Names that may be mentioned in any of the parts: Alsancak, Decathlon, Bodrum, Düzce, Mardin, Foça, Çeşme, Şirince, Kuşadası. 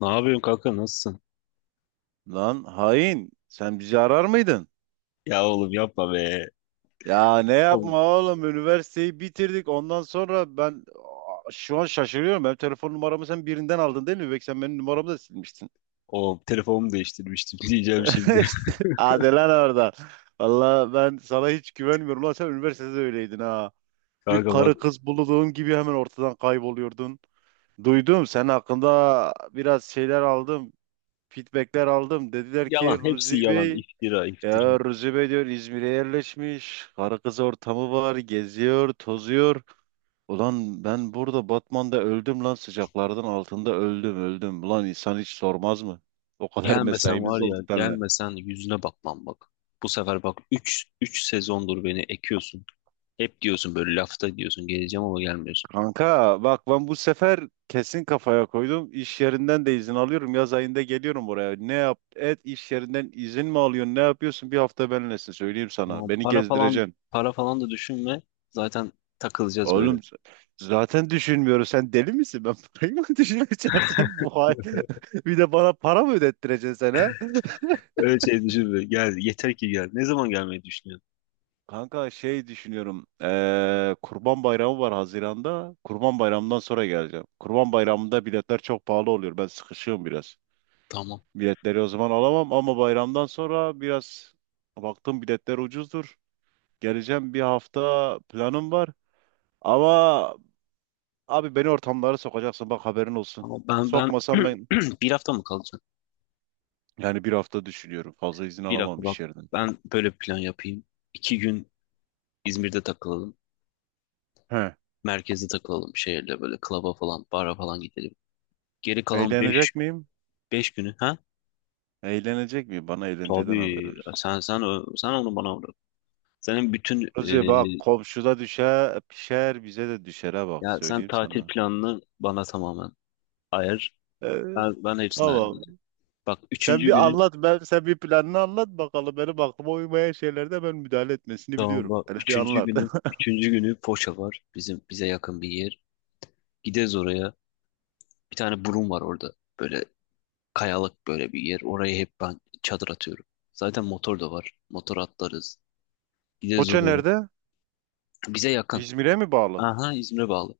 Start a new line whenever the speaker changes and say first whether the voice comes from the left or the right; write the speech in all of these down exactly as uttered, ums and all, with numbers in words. left: Ne yapıyorsun kanka, nasılsın?
right: Lan hain sen bizi arar mıydın?
left: Ya oğlum yapma be.
right: Ya ne
left: Oğlum,
right: yapma oğlum üniversiteyi bitirdik ondan sonra ben aa, şu an şaşırıyorum. Benim telefon numaramı sen birinden aldın değil mi? Belki sen benim numaramı da silmiştin.
left: oğlum telefonumu değiştirmiştim diyeceğim şimdi.
right: Hadi lan orada. Valla ben sana hiç güvenmiyorum lan sen üniversitede öyleydin ha. Bir
left: Kanka bak,
right: karı kız bulduğun gibi hemen ortadan kayboluyordun. Duydum sen hakkında biraz şeyler aldım. Feedbackler aldım. Dediler ki
left: yalan hepsi
right: Ruzi
left: yalan,
right: Bey.
left: iftira iftira.
right: Ya Recep ediyor İzmir'e yerleşmiş. Karı kız ortamı var. Geziyor, tozuyor. Ulan ben burada Batman'da öldüm lan sıcaklardan altında öldüm öldüm. Ulan insan hiç sormaz mı? O kadar
left: Gelmesen var
right: mesaimiz oldu
left: ya,
right: seninle.
left: gelmesen yüzüne bakmam bak. Bu sefer bak, üç üç sezondur beni ekiyorsun. Hep diyorsun böyle, lafta diyorsun geleceğim ama gelmiyorsun.
right: Kanka bak ben bu sefer kesin kafaya koydum. İş yerinden de izin alıyorum. Yaz ayında geliyorum buraya. Ne yap et iş yerinden izin mi alıyorsun? Ne yapıyorsun? Bir hafta benimlesin söyleyeyim
left: Ama
right: sana. Beni
left: para falan
right: gezdireceksin.
left: para falan da düşünme. Zaten takılacağız
right: Oğlum
left: böyle.
right: z- zaten düşünmüyorum. Sen deli misin? Ben parayı mı düşüneceğim? Sen bu hal- bir de bana para mı ödettireceksin sen ha?
left: Öyle şey düşünme. Gel yeter ki gel. Ne zaman gelmeyi düşünüyorsun?
right: Kanka şey düşünüyorum. Eee, Kurban Bayramı var Haziran'da. Kurban Bayramı'ndan sonra geleceğim. Kurban Bayramı'nda biletler çok pahalı oluyor. Ben sıkışığım biraz.
left: Tamam.
right: Biletleri o zaman alamam ama bayramdan sonra biraz baktım biletler ucuzdur. Geleceğim bir hafta planım var. Ama abi beni ortamlara sokacaksın bak haberin olsun.
left: Ama ben ben
right: Sokmasan ben.
left: bir hafta mı kalacağım?
right: Yani bir hafta düşünüyorum. Fazla izin
left: Bir
right: alamam
left: dakika bak.
right: iş yerinden.
left: Ben böyle bir plan yapayım. İki gün İzmir'de takılalım.
right: He.
left: Merkezde takılalım, şehirde böyle klaba falan, bara falan gidelim. Geri kalan beş,
right: Eğlenecek miyim?
left: beş günü ha?
right: Eğlenecek miyim? Bana eğlenceden haber
left: Tabii,
right: ver.
left: sen sen ö- sen onu bana bırak. Senin bütün e,
right: Kuzi bak komşuda düşer, pişer bize de düşere bak
left: ya sen
right: söyleyeyim
left: tatil
right: sana.
left: planını bana tamamen ayar.
right: Ee,
left: Ben, ben hepsini
right: tamam.
left: ayarlayacağım. Bak
right: Sen
left: üçüncü
right: bir
left: günü
right: anlat ben sen bir planını anlat bakalım. Benim aklıma uymayan şeylerde ben müdahale etmesini
left: tamam
right: biliyorum.
left: bak
right: Hele bir
left: üçüncü
right: anlat.
left: günü üçüncü günü Foça var. Bizim bize yakın bir yer. Gideriz oraya. Bir tane burun var orada. Böyle kayalık böyle bir yer. Oraya hep ben çadır atıyorum. Zaten motor da var. Motor atlarız. Gideriz
right: Foça
left: oraya.
right: nerede?
left: Bize yakın.
right: İzmir'e mi bağlı?
left: Aha, İzmir'e bağlı.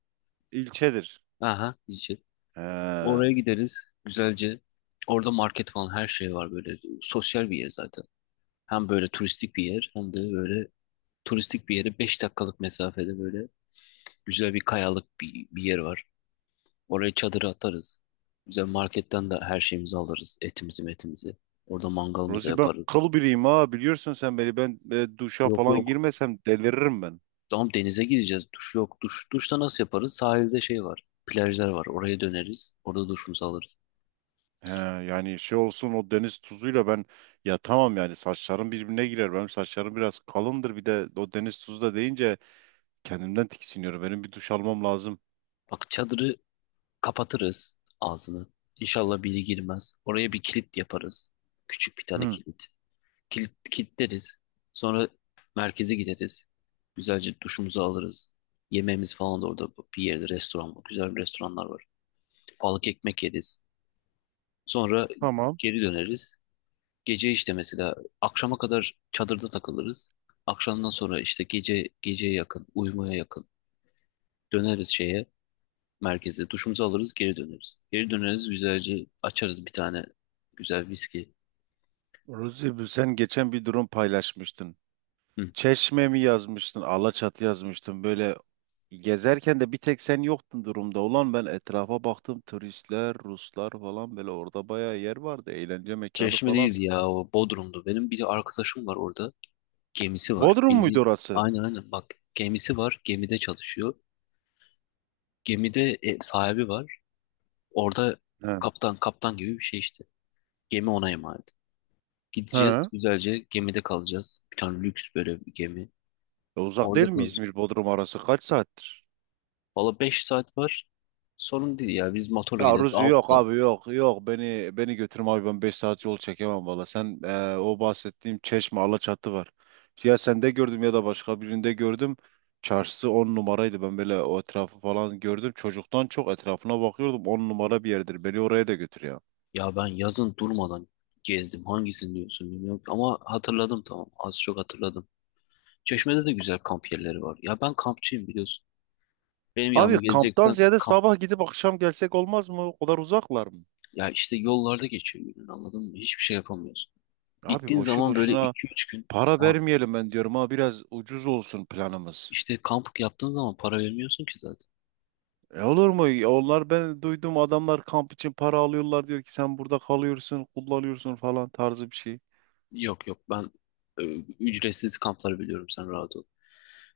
right: İlçedir.
left: Aha, Düzce.
right: He.
left: Oraya gideriz. Güzelce. Orada market falan her şey var böyle. Sosyal bir yer zaten. Hem böyle turistik bir yer, hem de böyle turistik bir yere beş dakikalık mesafede böyle güzel bir kayalık bir, bir yer var. Oraya çadırı atarız. Güzel, marketten de her şeyimizi alırız. Etimizi metimizi. Orada mangalımızı
right: Rozi ben
left: yaparız.
right: kıl biriyim ha biliyorsun sen beni ben e, duşa
left: Yok,
right: falan
left: yok.
right: girmesem deliririm ben.
left: Tamam, denize gideceğiz. Duş yok. Duş, duşta nasıl yaparız? Sahilde şey var. Plajlar var. Oraya döneriz. Orada duşumuzu alırız.
right: He, yani şey olsun o deniz tuzuyla ben ya tamam yani saçlarım birbirine girer. Benim saçlarım biraz kalındır bir de o deniz tuzu da deyince kendimden tiksiniyorum. Benim bir duş almam lazım.
left: Bak, çadırı kapatırız ağzını. İnşallah biri girmez. Oraya bir kilit yaparız. Küçük bir tane
right: Hı,
left: kilit. Kilit kilitleriz. Sonra merkeze gideriz. Güzelce duşumuzu alırız. Yemeğimiz falan da orada bir yerde restoran var. Güzel restoranlar var. Balık ekmek yeriz. Sonra
right: tamam.
left: geri döneriz. Gece işte mesela akşama kadar çadırda takılırız. Akşamdan sonra işte gece, geceye yakın, uyumaya yakın döneriz şeye, merkeze. Duşumuzu alırız, geri döneriz. Geri döneriz güzelce, açarız bir tane güzel viski.
right: Ruzi bu- sen geçen bir durum paylaşmıştın.
left: Hı.
right: Çeşme mi yazmıştın? Alaçatı yazmıştın. Böyle gezerken de bir tek sen yoktun durumda. Ulan ben etrafa baktım turistler, Ruslar falan böyle orada bayağı yer vardı. Eğlence mekanı
left: Çeşme
right: falan.
left: değil ya, o Bodrum'du. Benim bir arkadaşım var orada. Gemisi var.
right: Bodrum muydu
left: Bildiğin.
right: orası?
left: Aynen aynen, bak, gemisi var. Gemide çalışıyor. Gemide e, sahibi var. Orada
right: He.
left: kaptan kaptan gibi bir şey işte. Gemi ona emanet. Gideceğiz
right: He.
left: güzelce, gemide kalacağız. Bir tane lüks böyle bir gemi.
right: E, uzak
left: Orada
right: değil mi
left: kalacağız.
right: İzmir Bodrum arası? Kaç saattir?
left: Valla beş saat var. Sorun değil ya. Biz motorla
right: Ya
left: gideriz
right: Ruzi
left: altı
right: yok
left: saat.
right: abi yok yok beni beni götürme abi ben beş saat yol çekemem valla. Sen e, o bahsettiğim Çeşme Alaçatı var. Ya sende gördüm ya da başka birinde gördüm. Çarşısı on numaraydı ben böyle o etrafı falan gördüm. Çocuktan çok etrafına bakıyordum on numara bir yerdir beni oraya da götür ya.
left: Ya ben yazın durmadan gezdim. Hangisini diyorsun bilmiyorum. Ama hatırladım, tamam. Az çok hatırladım. Çeşme'de de güzel kamp yerleri var. Ya ben kampçıyım biliyorsun. Benim yanıma
right: Abi kamptan
left: gelecekten
right: ziyade
left: kamp.
right: sabah gidip akşam gelsek olmaz mı? O kadar uzaklar mı?
left: Ya işte yollarda geçiyor günün, anladın mı? Hiçbir şey yapamıyorsun.
right: Abi
left: Gittiğin
right: boşu
left: zaman böyle
right: boşuna
left: iki üç gün.
right: para
left: Ya
right: vermeyelim ben diyorum ha biraz ucuz olsun planımız.
left: işte kamp yaptığın zaman para vermiyorsun ki zaten.
right: E olur mu? Ya onlar ben duydum adamlar kamp için para alıyorlar diyor ki sen burada kalıyorsun, kullanıyorsun falan tarzı bir şey.
left: Yok yok, ben e, ücretsiz kampları biliyorum, sen rahat ol.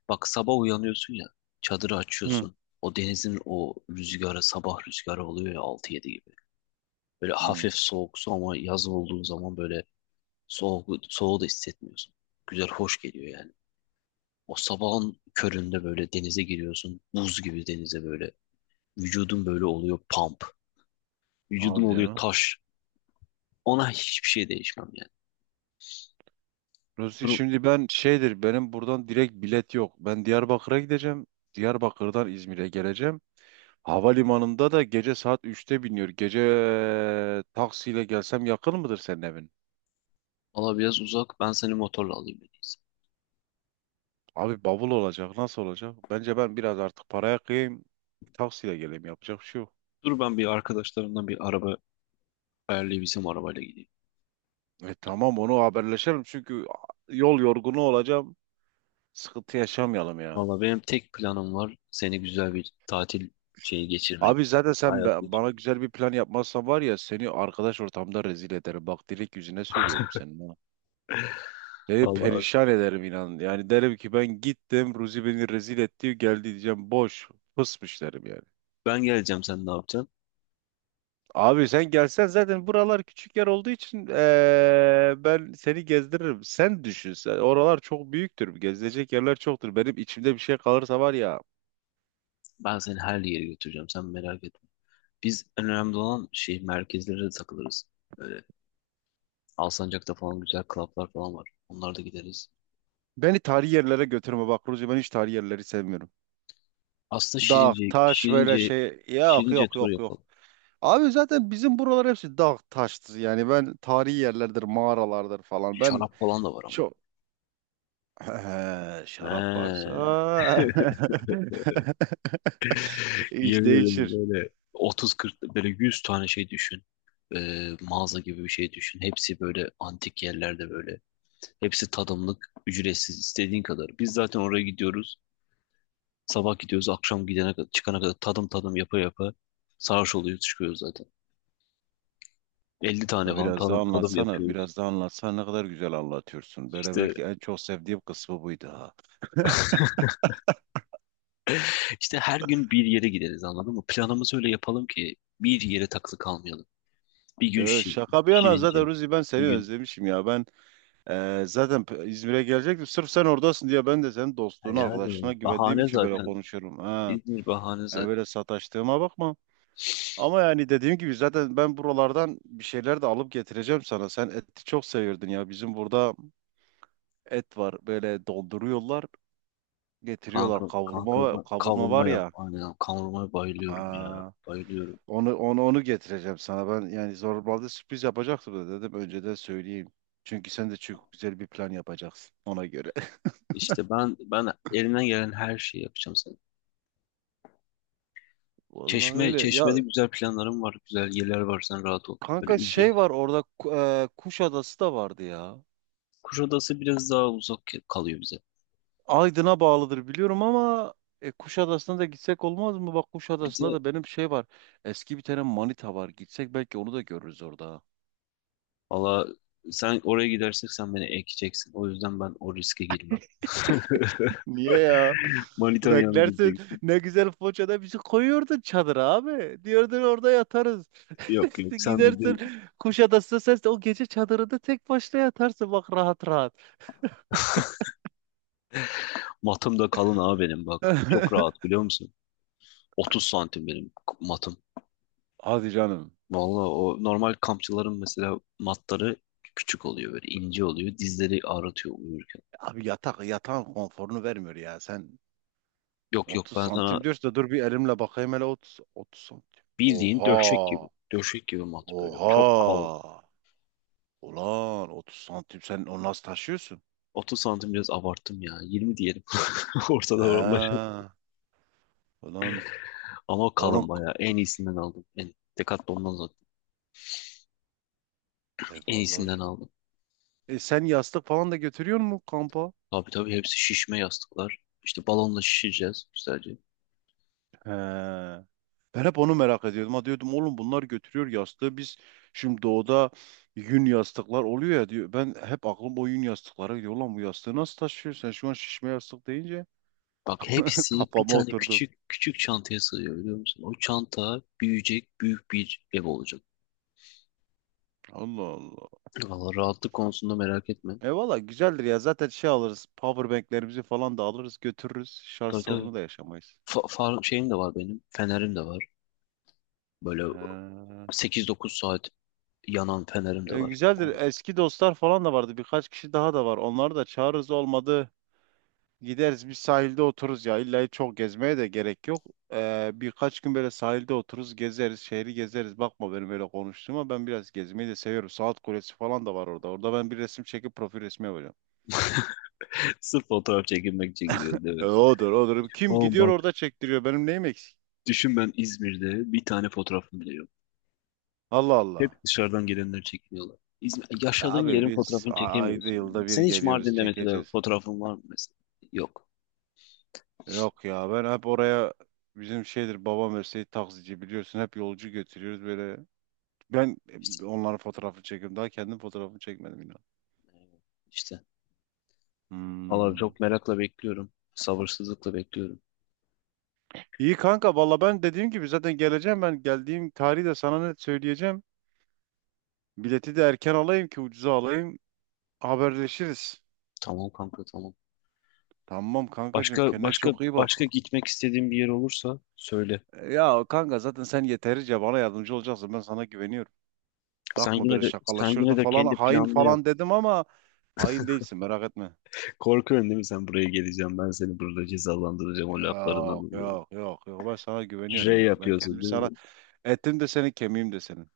left: Bak sabah uyanıyorsun ya, çadırı
right: Hı.
left: açıyorsun. O denizin o rüzgarı, sabah rüzgarı oluyor ya altı yedi gibi. Böyle
right: Hı.
left: hafif soğuk su, ama yaz olduğun zaman böyle soğuk, soğuğu da hissetmiyorsun. Güzel hoş geliyor yani. O sabahın köründe böyle denize giriyorsun. Buz gibi denize böyle. Vücudun böyle oluyor pump. Vücudun
right: Hadi
left: oluyor
right: ya.
left: taş. Ona hiçbir şey değişmem yani.
right: Ruzi
left: Durum
right: şimdi ben şeydir benim buradan direkt bilet yok. Ben Diyarbakır'a gideceğim. Diyarbakır'dan İzmir'e geleceğim. Havalimanında da gece saat üçte biniyor. Gece eee, taksiyle gelsem yakın mıdır senin evin?
left: Valla biraz uzak. Ben seni motorla alayım en iyisi.
right: Abi bavul olacak. Nasıl olacak? Bence ben biraz artık paraya kıyayım. Taksiyle geleyim. Yapacak bir şey yok.
left: Dur ben bir arkadaşlarımdan bir araba ayarlayıp bizim arabayla gideyim.
right: E tamam onu haberleşelim çünkü yol yorgunu olacağım. Sıkıntı yaşamayalım ya.
left: Valla benim tek planım var, seni güzel bir tatil şeyi geçirmek.
right: Abi zaten sen
left: Hayat
right: be- bana
left: geçirmek.
right: güzel bir plan yapmazsan var ya seni arkadaş ortamda rezil ederim. Bak direkt yüzüne söylüyorum senin ha. Seni
left: Valla
right: perişan ederim inan. Yani derim ki ben gittim Ruzi beni rezil etti geldi diyeceğim boş fısmış derim yani.
left: ben geleceğim, sen ne yapacaksın?
right: Abi sen gelsen zaten buralar küçük yer olduğu için eee, ben seni gezdiririm. Sen düşün sen. Oralar çok büyüktür. Gezilecek yerler çoktur. Benim içimde bir şey kalırsa var ya.
left: Ben seni her yere götüreceğim, sen merak etme. Biz en önemli olan şey, merkezlere de takılırız. Böyle Alsancak'ta falan güzel klaplar falan var. Onlara da gideriz.
right: Beni tarihi yerlere götürme bak Ruzi ben hiç tarihi yerleri sevmiyorum.
left: Aslında
right: Dağ,
left: Şirince,
right: taş böyle
left: Şirince,
right: şey yok
left: Şirince
right: yok
left: turu
right: yok yok.
left: yapalım.
right: Abi zaten bizim buralar hepsi dağ taştır yani ben tarihi yerlerdir mağaralardır falan ben
left: Şarap falan da var ama.
right: çok şarap varsa
left: He.
right: iş
left: Yemin ederim
right: değişir.
left: böyle otuz kırk, böyle yüz tane şey düşün. Ee, mağaza gibi bir şey düşün. Hepsi böyle antik yerlerde böyle. Hepsi tadımlık, ücretsiz, istediğin kadar. Biz zaten oraya gidiyoruz. Sabah gidiyoruz, akşam gidene kadar, çıkana kadar tadım tadım yapa yapa sarhoş oluyoruz, çıkıyoruz zaten. elli tane
right: Da
left: falan
right: biraz daha
left: tadım, tadım
right: anlatsana
left: yapıyoruz.
right: biraz daha anlatsana ne kadar güzel anlatıyorsun. Böyle
left: İşte
right: belki en çok sevdiğim kısmı buydu.
left: işte her gün bir yere gideriz, anladın mı? Planımızı öyle yapalım ki bir yere takılı kalmayalım. Bir gün
right: Yo,
left: Şi-
right: şaka bir yana zaten
left: Şirince,
right: Ruzi ben
left: bir
right: seni
left: gün,
right: özlemişim ya. Ben e, zaten p- İzmir'e gelecektim. Sırf sen oradasın diye ben de senin dostluğuna, arkadaşlığına
left: yani
right: güvendiğim
left: bahane
right: için böyle
left: zaten,
right: konuşuyorum. Ha.
left: İzmir bahane
right: Yani
left: zaten.
right: böyle sataştığıma bakma. Ama yani dediğim gibi zaten ben buralardan bir şeyler de alıp getireceğim sana. Sen eti çok seviyordun ya. Bizim burada et var. Böyle donduruyorlar, getiriyorlar.
left: Kanka, kanka
right: Kavurma kavurma
left: kavurma
right: var
left: yap.
right: ya.
left: Aynen, kavurmaya bayılıyorum ya.
right: Aa.
left: Bayılıyorum.
right: Onu onu onu getireceğim sana. Ben yani zorbalda sürpriz yapacaktım da dedim önceden söyleyeyim. Çünkü sen de çok güzel bir plan yapacaksın ona göre.
left: İşte ben ben elimden gelen her şeyi yapacağım sana.
right: Vallahi
left: Çeşme,
right: öyle.
left: Çeşme'de
right: Ya
left: güzel planlarım var. Güzel yerler var, sen rahat ol. Böyle
right: kanka şey
left: ücret.
right: var orada Ku- e, Kuşadası da vardı ya.
left: Kuşadası biraz daha uzak kalıyor bize.
right: Aydın'a bağlıdır biliyorum ama e, Kuşadası'na da gitsek olmaz mı? Bak
left: Bir
right: Kuşadası'nda
left: de
right: da benim şey var. Eski bir tane manita var. Gitsek belki onu da görürüz orada.
left: valla, sen oraya gidersek sen beni ekeceksin. O yüzden ben o riske girmem.
right: Niye ya?
left: Manitan yanına
right: Beklersin.
left: gideceksin.
right: Ne güzel Foça'da bizi koyuyordun çadıra abi. Diyordun orada yatarız.
left: Yok yok, sen
right: Gidersin
left: bizim
right: Kuşadası'na sen de o gece çadırında tek başına yatarsın bak rahat rahat.
left: matım da kalın abi benim bak. Çok rahat biliyor musun? otuz santim benim matım.
right: Hadi canım.
left: Vallahi o normal kampçıların mesela matları küçük oluyor, böyle ince oluyor. Dizleri ağrıtıyor uyurken.
right: Abi yatak yatağın konforunu vermiyor ya. Sen
left: Yok yok,
right: otuz
left: ben sana
right: santim diyorsun da dur bir elimle bakayım hele otuz otuz santim.
left: bildiğin döşek gibi.
right: Oha!
left: Döşek gibi mat böyle. Çok kalın.
right: Oha! Ulan otuz santim sen onu nasıl taşıyorsun?
left: otuz santim biraz abarttım ya. yirmi diyelim. Ortada oralar.
right: Ha, ulan
left: Ama
right: onu
left: kalın bayağı. En iyisinden aldım. En, Decathlon'dan zaten.
right: e
left: En iyisinden
right: vallahi
left: aldım.
right: e sen yastık falan da götürüyor musun kampa?
left: Tabii tabii, hepsi şişme yastıklar. İşte balonla şişeceğiz güzelce.
right: He. Ben hep onu merak ediyordum. Ha diyordum oğlum bunlar götürüyor yastığı. Biz şimdi doğuda yün yastıklar oluyor ya diyor. Ben hep aklım o yün yastıklara gidiyor. Ulan bu yastığı nasıl taşıyor? Sen şu an şişme yastık deyince
left: Bak hepsi bir
right: kafama
left: tane
right: oturdu.
left: küçük küçük çantaya sığıyor, biliyor musun? O çanta büyüyecek, büyük bir ev olacak.
right: Allah Allah.
left: Valla rahatlık konusunda merak etme.
right: E valla güzeldir ya. Zaten şey alırız. Powerbanklerimizi falan da alırız götürürüz. Şarj
left: Tabii tabii.
right: sorunu da yaşamayız.
left: Fa far şeyim de var benim. Fenerim de var. Böyle
right: He.
left: sekiz dokuz saat yanan fenerim de
right: E,
left: var.
right: güzeldir.
left: O-
right: Eski dostlar falan da vardı. Birkaç kişi daha da var. Onları da çağırırız olmadı. Gideriz bir sahilde otururuz ya. İlla çok gezmeye de gerek yok. Ee, birkaç gün böyle sahilde otururuz, gezeriz, şehri gezeriz. Bakma benim öyle konuştuğuma ben biraz gezmeyi de seviyorum. Saat Kulesi falan da var orada. Orada ben bir resim çekip profil resmi yapacağım.
left: Sırf fotoğraf çekilmek için gidiyor değil mi?
right: E, odur odur. Kim
left: O
right: gidiyor
left: bak
right: orada çektiriyor. Benim neyim eksik?
left: düşün, ben İzmir'de bir tane fotoğrafım bile yok.
right: Allah Allah.
left: Hep dışarıdan gelenler çekiniyorlar. İzmir, yaşadığın
right: Abi
left: yerin
right: biz
left: fotoğrafını
right: a- ayda
left: çekemiyorsun.
right: yılda bir
left: Sen hiç
right: geliyoruz
left: Mardin'de mesela
right: çekeceğiz.
left: fotoğrafın var mı mesela? Yok.
right: Yok ya ben hep oraya bizim şeydir babam mesleği taksici biliyorsun hep yolcu götürüyoruz böyle. Ben
left: İşte,
right: e, onların fotoğrafını çekiyorum. Daha kendim fotoğrafımı çekmedim yine.
left: işte. Valla
right: Hmm.
left: çok merakla bekliyorum. Sabırsızlıkla bekliyorum.
right: İyi kanka valla ben dediğim gibi zaten geleceğim ben geldiğim tarihi de sana net söyleyeceğim. Bileti de erken alayım ki ucuza alayım haberleşiriz.
left: Tamam kanka, tamam.
right: Tamam kankacığım
left: Başka
right: kendine
left: başka
right: çok iyi bak.
left: başka gitmek istediğin bir yer olursa söyle.
right: Ya kanka zaten sen yeterince bana yardımcı olacaksın ben sana güveniyorum.
left: Sen
right: Bakma
left: yine
right: böyle
left: de sen
right: şakalaşırdın
left: yine de
right: falan
left: kendi
right: hain
left: planını yap.
right: falan dedim ama hain değilsin merak etme.
left: Korkuyorsun değil mi, sen buraya geleceğim ben seni burada cezalandıracağım o
right: Yok
left: laflarından dolayı.
right: yok yok yok ben sana güveniyorum
left: R
right: ya. Ben
left: yapıyorsun
right: kendimi
left: değil
right: sana
left: mi?
right: ettim de senin kemiğim de senin.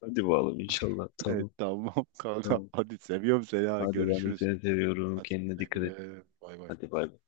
left: Hadi bakalım inşallah.
right: Evet
left: Tamam,
right: tamam kanka
left: tamam.
right: hadi seviyorum seni ha
left: Hadi ben de
right: görüşürüz.
left: seni seviyorum.
right: Hadi
left: Kendine
right: güle
left: dikkat et.
right: güle. Bay bay.
left: Hadi bay bay.